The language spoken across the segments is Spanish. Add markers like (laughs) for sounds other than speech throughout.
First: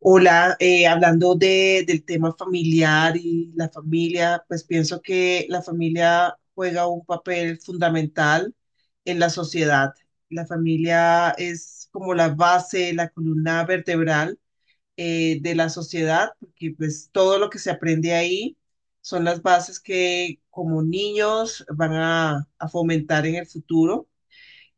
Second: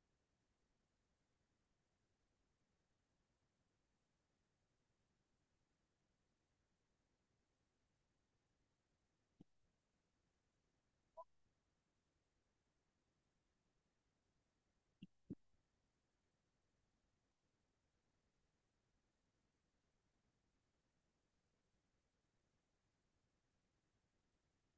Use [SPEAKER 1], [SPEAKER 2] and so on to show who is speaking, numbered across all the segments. [SPEAKER 1] Hola, hablando de, del tema familiar y la familia, pues pienso que la familia juega un papel fundamental en la sociedad. La familia es como la base, la columna vertebral de la sociedad, porque pues todo lo que se aprende ahí son las bases que como niños van a fomentar en el futuro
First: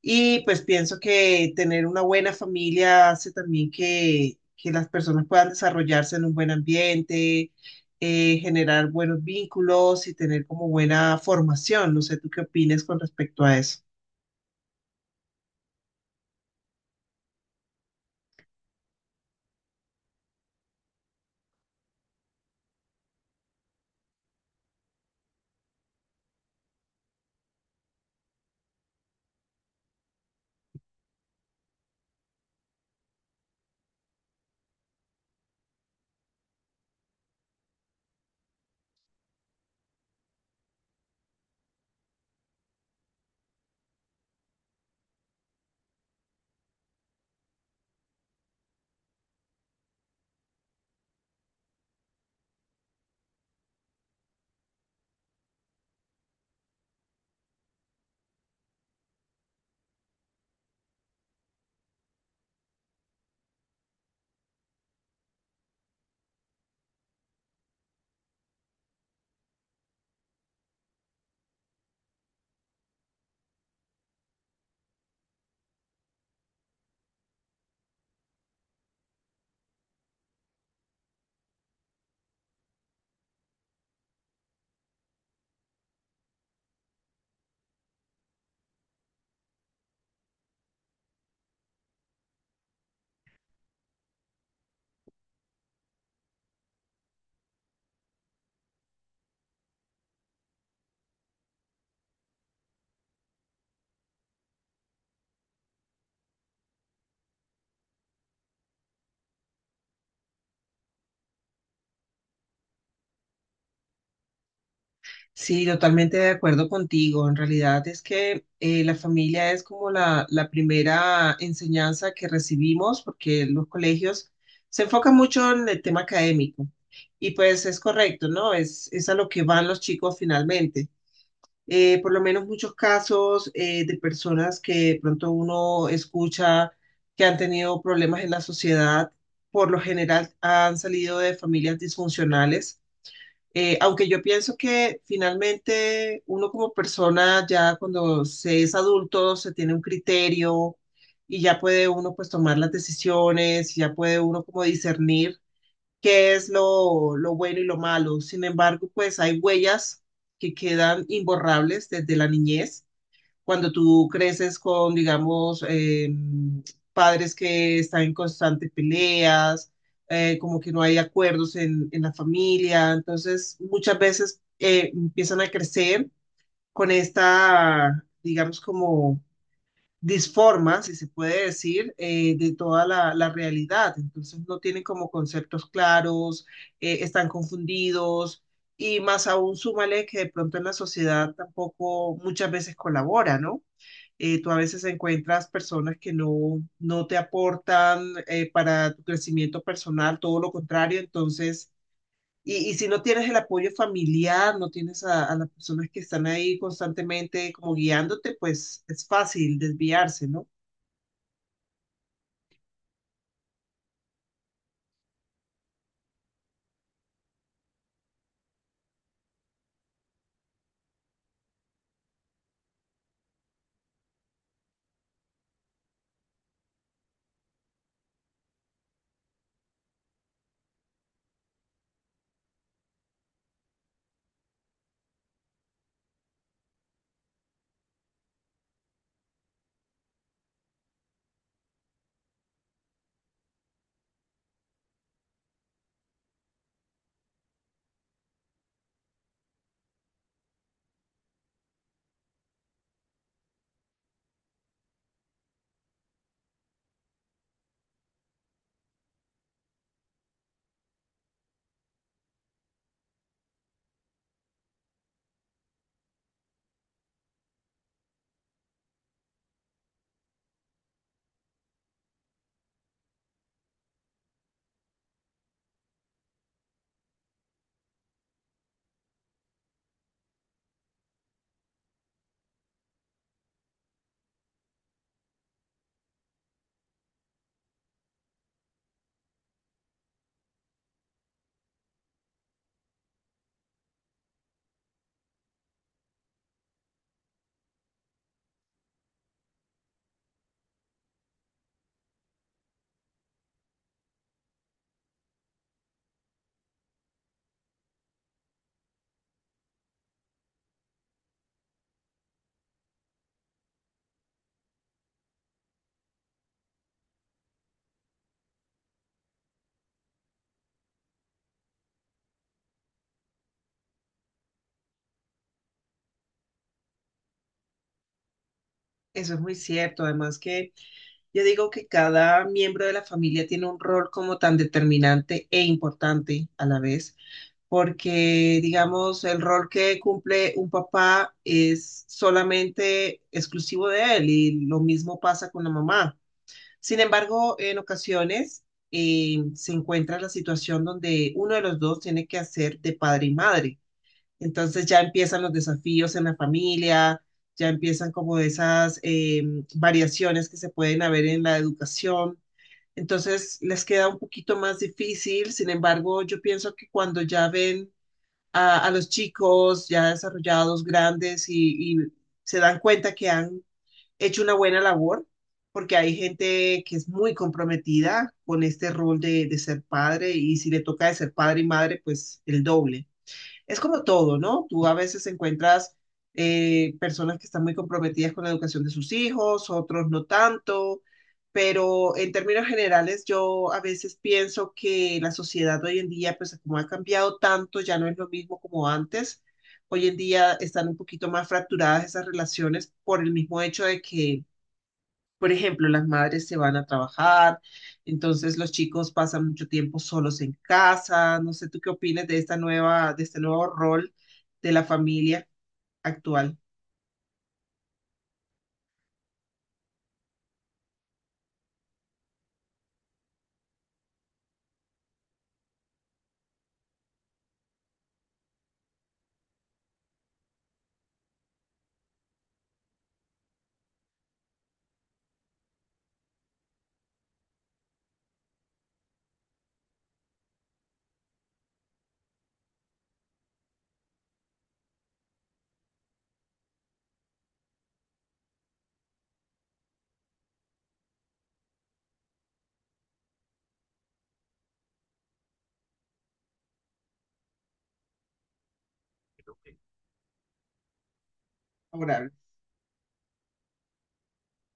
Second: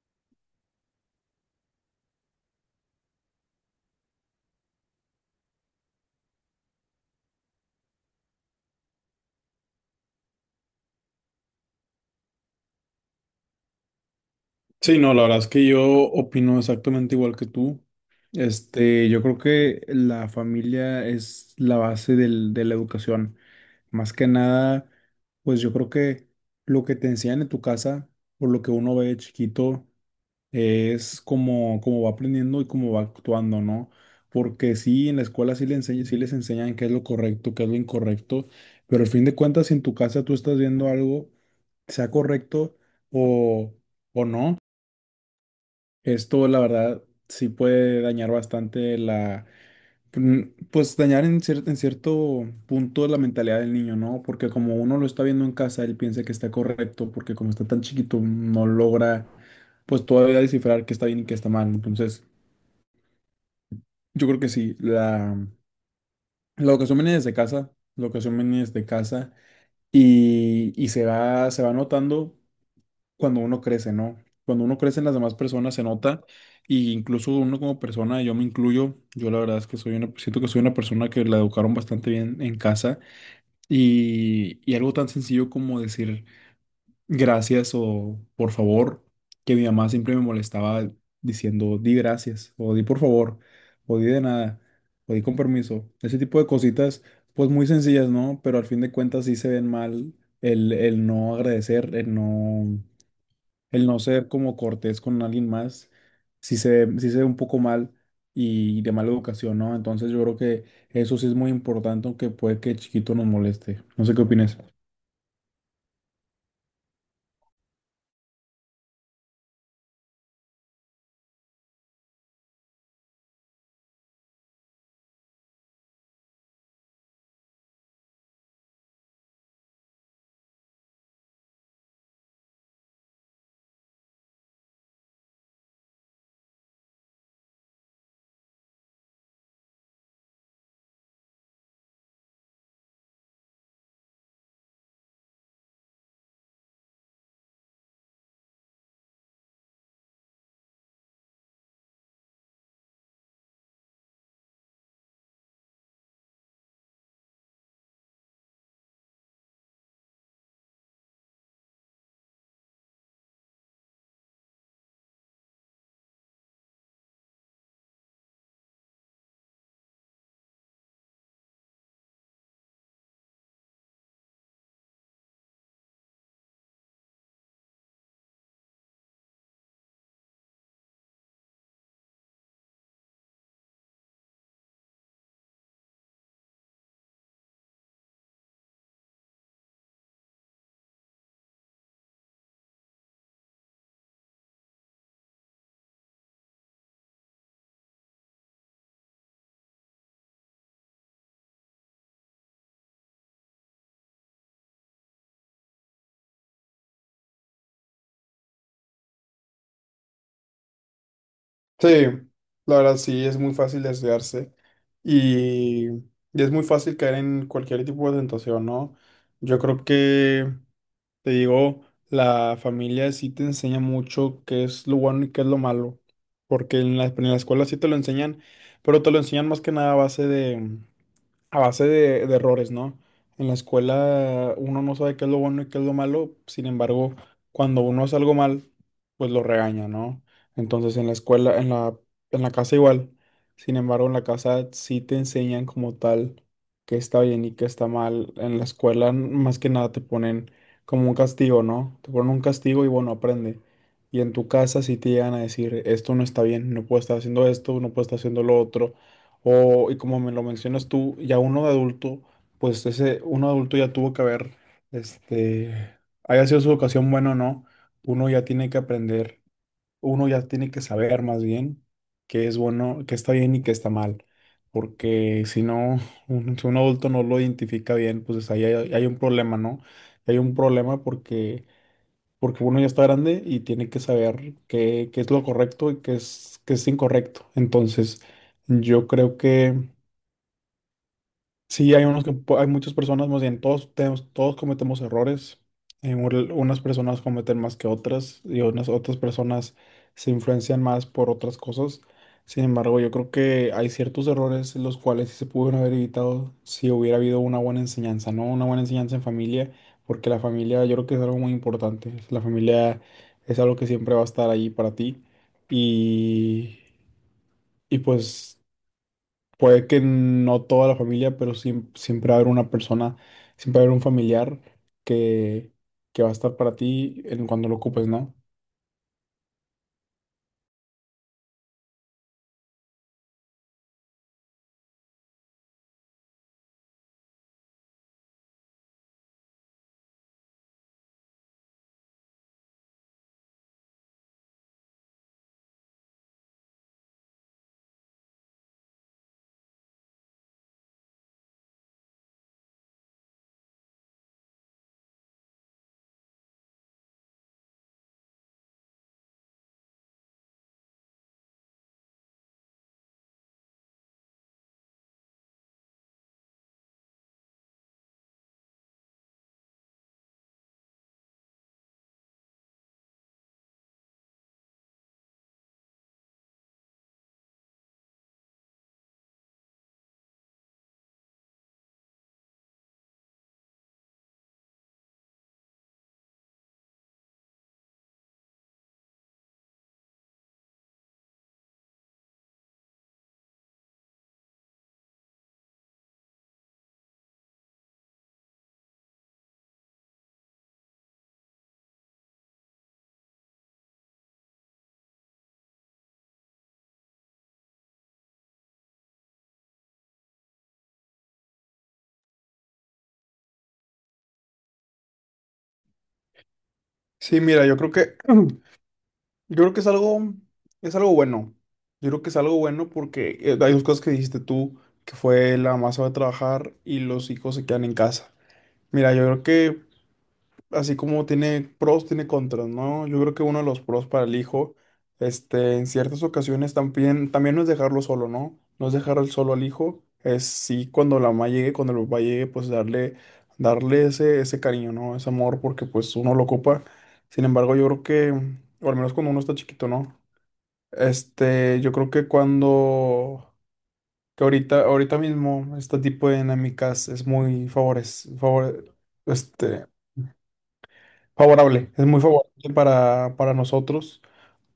[SPEAKER 1] y pues pienso que tener una buena familia hace también que las personas puedan desarrollarse en un buen ambiente, generar buenos vínculos y tener como buena formación. No sé, ¿tú qué opinas con respecto a eso?
[SPEAKER 2] Sí, no, la verdad es que yo opino exactamente igual que tú. Yo creo que la familia es la base de la educación. Más que nada, pues yo creo que lo que te enseñan en tu casa, por lo que uno ve de chiquito, es como va aprendiendo y cómo va actuando, ¿no? Porque sí, en la escuela sí, le enseñan, sí les enseñan qué es lo correcto, qué es lo incorrecto, pero al fin de cuentas, si en tu casa tú estás viendo algo, sea correcto o, o no. Esto, la verdad, sí puede dañar bastante la, mm, pues dañar en en cierto punto la mentalidad del niño, ¿no? Porque como uno lo está viendo en casa, él piensa que está correcto, porque como está tan chiquito, no logra, pues todavía descifrar qué está bien y qué está mal. Entonces, yo creo que sí, la educación viene desde casa, la educación viene desde casa y se va, notando cuando uno crece, ¿no? Cuando uno crece en las demás personas se nota, y incluso uno como persona, yo me incluyo, yo la verdad es que soy una, siento que soy una persona que la educaron bastante bien en casa, y algo tan sencillo como decir gracias o por favor, que mi mamá siempre me molestaba diciendo di gracias o di por favor o di de nada o di con permiso, ese tipo de cositas pues muy sencillas, ¿no? Pero al fin de cuentas sí se ven mal el no agradecer, el no ser como cortés con alguien más, sí se ve un poco mal y de mala educación, ¿no? Entonces yo creo que eso sí es muy importante, aunque puede que chiquito nos moleste. No sé qué opinas.
[SPEAKER 1] Sí, totalmente de acuerdo contigo. En realidad es que la familia es como la primera enseñanza que recibimos porque los colegios se enfocan mucho en el tema académico y pues es correcto, ¿no? Es a lo que van los chicos finalmente. Por lo menos muchos casos de personas que de pronto uno escucha que han tenido problemas en la sociedad, por lo general han salido de familias disfuncionales. Aunque yo pienso que finalmente uno como persona ya cuando se es adulto se tiene un criterio y ya puede uno pues tomar las decisiones, ya puede uno como discernir qué es lo bueno y lo malo. Sin embargo, pues hay huellas que quedan imborrables desde la niñez. Cuando tú creces con, digamos, padres que están en constantes peleas, como que no hay acuerdos en la familia, entonces muchas veces empiezan a crecer con esta, digamos, como disforman, si se puede decir, de toda la, la realidad. Entonces no tienen como conceptos claros, están confundidos y más aún súmale que de pronto en la sociedad tampoco muchas veces colabora, ¿no? Tú a veces encuentras personas que no, no te aportan para tu crecimiento personal, todo lo contrario, entonces... Y, y si no tienes el apoyo familiar, no tienes a las personas que están ahí constantemente como guiándote, pues es fácil desviarse, ¿no?
[SPEAKER 2] Sí, la verdad sí, es muy fácil desviarse, y es muy fácil caer en cualquier tipo de tentación, ¿no? Yo creo que Te digo, la familia sí te enseña mucho qué es lo bueno y qué es lo malo, porque en la escuela sí te lo enseñan, pero te lo enseñan más que nada a base de errores, ¿no? En la escuela uno no sabe qué es lo bueno y qué es lo malo, sin embargo, cuando uno hace algo mal, pues lo regaña, ¿no? Entonces en la casa igual, sin embargo, en la casa sí te enseñan como tal qué está bien y qué está mal. En la escuela más que nada te ponen como un castigo, ¿no? Te ponen un castigo y bueno, aprende. Y en tu casa sí te llegan a decir: esto no está bien, no puedo estar haciendo esto, no puedo estar haciendo lo otro. Y como me lo mencionas tú, ya uno de adulto, pues ese uno de adulto ya tuvo que haber, este, haya sido su educación buena o no, uno ya tiene que aprender, uno ya tiene que saber más bien qué es bueno, qué está bien y qué está mal. Porque si no, si un adulto no lo identifica bien, pues ahí hay un problema, ¿no? Hay un problema porque, uno ya está grande y tiene que saber qué es lo correcto y qué es incorrecto. Entonces, yo creo que sí, hay hay muchas personas, más bien todos tenemos, todos cometemos errores. Unas personas cometen más que otras y unas otras personas se influencian más por otras cosas. Sin embargo, yo creo que hay ciertos errores los cuales sí se pudieron haber evitado si hubiera habido una buena enseñanza, ¿no? Una buena enseñanza en familia, porque la familia yo creo que es algo muy importante. La familia es algo que siempre va a estar ahí para ti, y, y pues puede que no toda la familia, pero siempre va a haber una persona, siempre va a haber un familiar que, que va a estar para ti en cuando lo ocupes, ¿no?
[SPEAKER 1] Eso es muy cierto, además que yo digo que cada miembro de la familia tiene un rol como tan determinante e importante a la vez, porque digamos, el rol que cumple un papá es solamente exclusivo de él y lo mismo pasa con la mamá. Sin embargo, en ocasiones se encuentra la situación donde uno de los dos tiene que hacer de padre y madre. Entonces ya empiezan los desafíos en la familia, ya empiezan como esas variaciones que se pueden haber en la educación. Entonces les queda un poquito más difícil, sin embargo, yo pienso que cuando ya ven a los chicos ya desarrollados, grandes y se dan cuenta que han hecho una buena labor, porque hay gente que es muy comprometida con este rol de ser padre y si le toca de ser padre y madre, pues el doble es como todo, ¿no? Tú a veces encuentras personas que están muy comprometidas con la educación de sus hijos, otros no tanto, pero en términos generales yo a veces pienso que la sociedad hoy en día, pues como ha cambiado tanto, ya no es lo mismo como antes. Hoy en día están un poquito más fracturadas esas relaciones por el mismo hecho de que por ejemplo, las madres se van a trabajar, entonces los chicos pasan mucho tiempo solos en casa. No sé, ¿tú qué opinas de esta nueva, de este nuevo rol de la familia actual,
[SPEAKER 2] Sí, mira, (clears throat) yo creo que es algo, bueno. Yo creo que es algo bueno porque hay dos cosas que dijiste tú, que fue la mamá se va a trabajar y los hijos se quedan en casa. Mira, yo creo que así como tiene pros, tiene contras, ¿no? Yo creo que uno de los pros para el hijo, en ciertas ocasiones también no es dejarlo solo, ¿no? No es dejar al solo al hijo, es sí cuando la mamá llegue, cuando el papá llegue, pues darle, darle ese cariño, ¿no? Ese amor, porque pues uno lo ocupa. Sin embargo, o al menos cuando uno está chiquito, ¿no? Yo creo que ahorita, ahorita mismo, este tipo de dinámicas es muy favores, favore- este, Favorable, es muy
[SPEAKER 1] ahora?
[SPEAKER 2] favorable para nosotros,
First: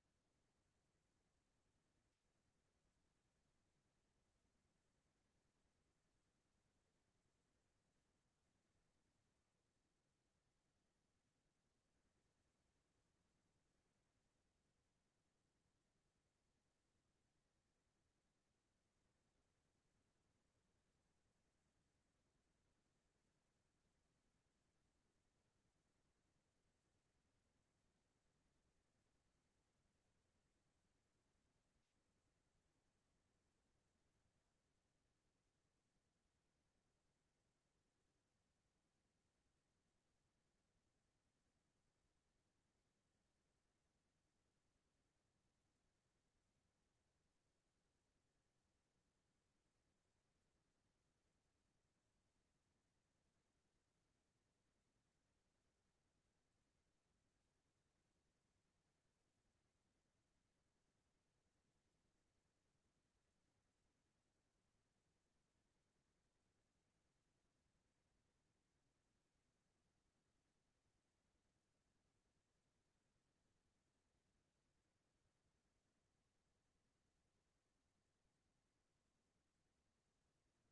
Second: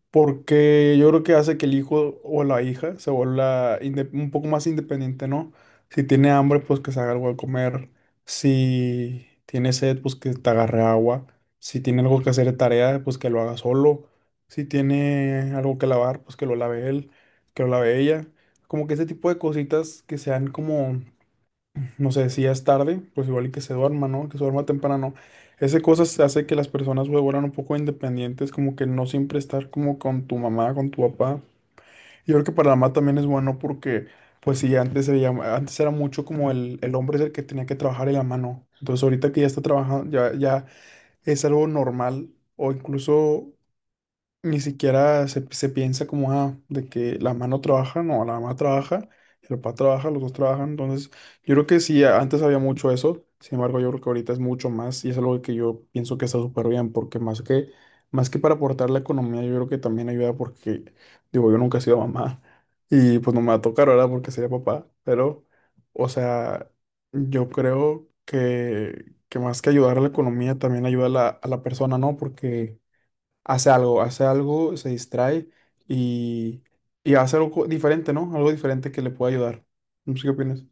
[SPEAKER 2] porque yo creo que hace que el hijo o la hija se vuelva un poco más independiente, ¿no? Si tiene hambre, pues que se haga algo de comer; si tiene sed, pues que te agarre agua; si tiene algo que hacer de tarea, pues que lo haga solo; si tiene algo que lavar, pues que lo lave él, que lo lave ella. Como que ese tipo de cositas que sean como, no sé, si ya es tarde, pues igual y que se duerma, ¿no? Que se duerma temprano. Ese cosas hace que las personas se vuelvan un poco independientes, como que no siempre estar como con tu mamá, con tu papá. Y yo creo que para la mamá también es bueno porque, pues sí, antes, antes era mucho como el hombre es el que tenía que trabajar y la mano. Entonces ahorita que ya está trabajando, ya, es algo normal, o incluso ni siquiera se piensa como, ah, de que la mano trabaja, no, la mamá trabaja, el papá trabaja, los dos trabajan. Entonces, yo creo que sí, antes había mucho eso, sin embargo, yo creo que ahorita es mucho más, y es algo que yo pienso que está súper bien, porque más que, para aportar la economía, yo creo que también ayuda porque, digo, yo nunca he sido mamá (laughs) y pues no me va a tocar ahora porque sería papá, pero, o sea, yo creo que, más que ayudar a la economía, también ayuda a la, persona, ¿no? Porque hace algo, se distrae, y, y hace algo diferente, ¿no? Algo diferente que le pueda ayudar. No sé qué opinas.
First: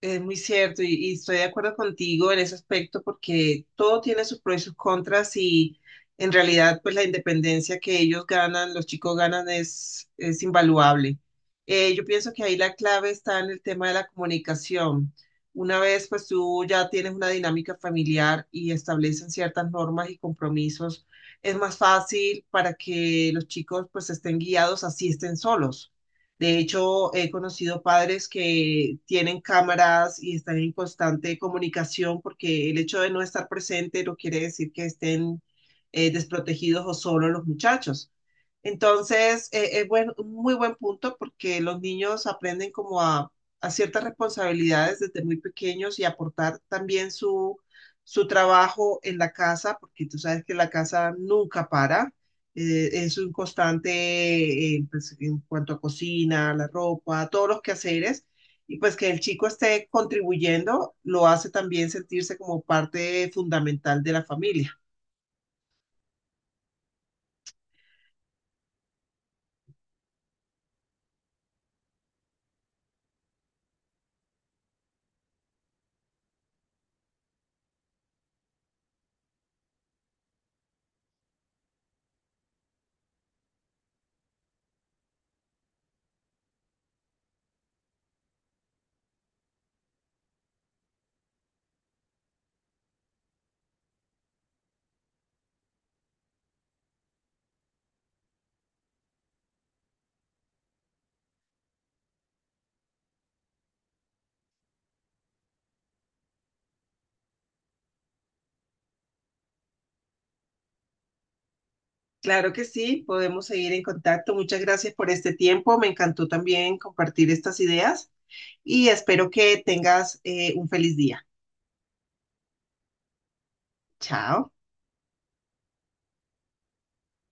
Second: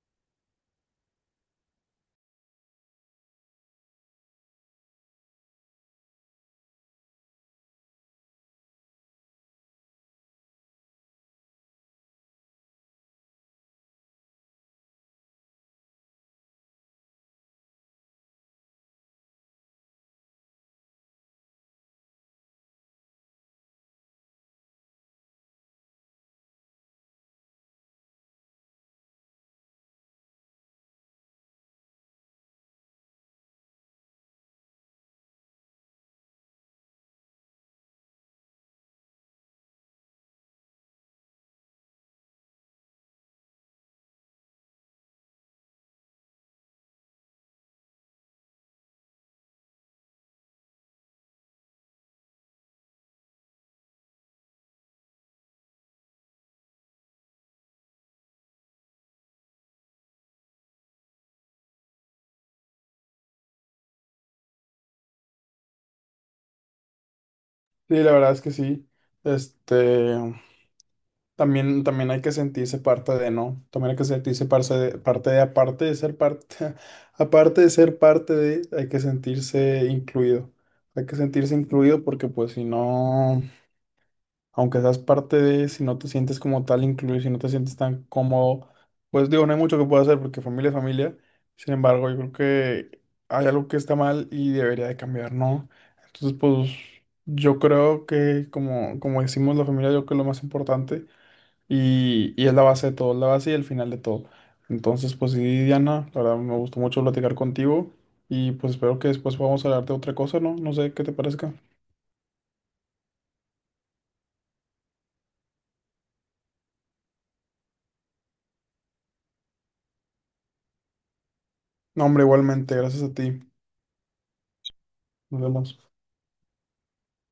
[SPEAKER 1] Es muy cierto y estoy de acuerdo contigo en ese aspecto porque todo tiene sus pros y sus contras y en realidad pues la independencia que ellos ganan, los chicos ganan es invaluable. Yo pienso que ahí la clave está en el tema de la comunicación. Una vez pues tú ya tienes una dinámica familiar y establecen ciertas normas y compromisos, es más fácil para que los chicos pues estén guiados así estén solos. De hecho, he conocido padres que tienen cámaras y están en constante comunicación porque el hecho de no estar presente no quiere decir que estén desprotegidos o solos los muchachos. Entonces, es buen- un muy buen punto porque los niños aprenden como a ciertas responsabilidades desde muy pequeños y aportar también su trabajo en la casa, porque tú sabes que la casa nunca para es un constante pues, en cuanto a cocina, la ropa, todos los quehaceres, y pues que el chico esté contribuyendo lo hace también sentirse como parte fundamental de la familia.
[SPEAKER 2] Sí, la verdad es que sí. Este, también hay que sentirse parte de, ¿no? También hay que sentirse parte de, aparte de ser parte, (laughs) aparte de ser parte de, hay que sentirse incluido. Hay que sentirse incluido porque pues si no. Aunque seas parte de, si no te sientes como tal incluido, si no te sientes tan cómodo, pues digo, no hay mucho que pueda hacer porque familia es familia. Sin embargo, yo creo que hay algo que está mal y debería de cambiar, ¿no? Entonces, pues yo creo que, como decimos, la familia, yo creo que es lo más importante, y es la base de todo, es la base y el final de todo. Entonces, pues sí, Diana, la verdad me gustó mucho platicar contigo y pues espero que después podamos hablar de otra cosa, ¿no? No sé qué te parezca.
[SPEAKER 1] Claro que sí, podemos seguir en contacto. Muchas gracias por este tiempo. Me encantó también compartir estas ideas y espero que tengas un feliz día.
[SPEAKER 2] No, hombre, igualmente, gracias a ti.
[SPEAKER 1] Chao.
[SPEAKER 2] Nos vemos.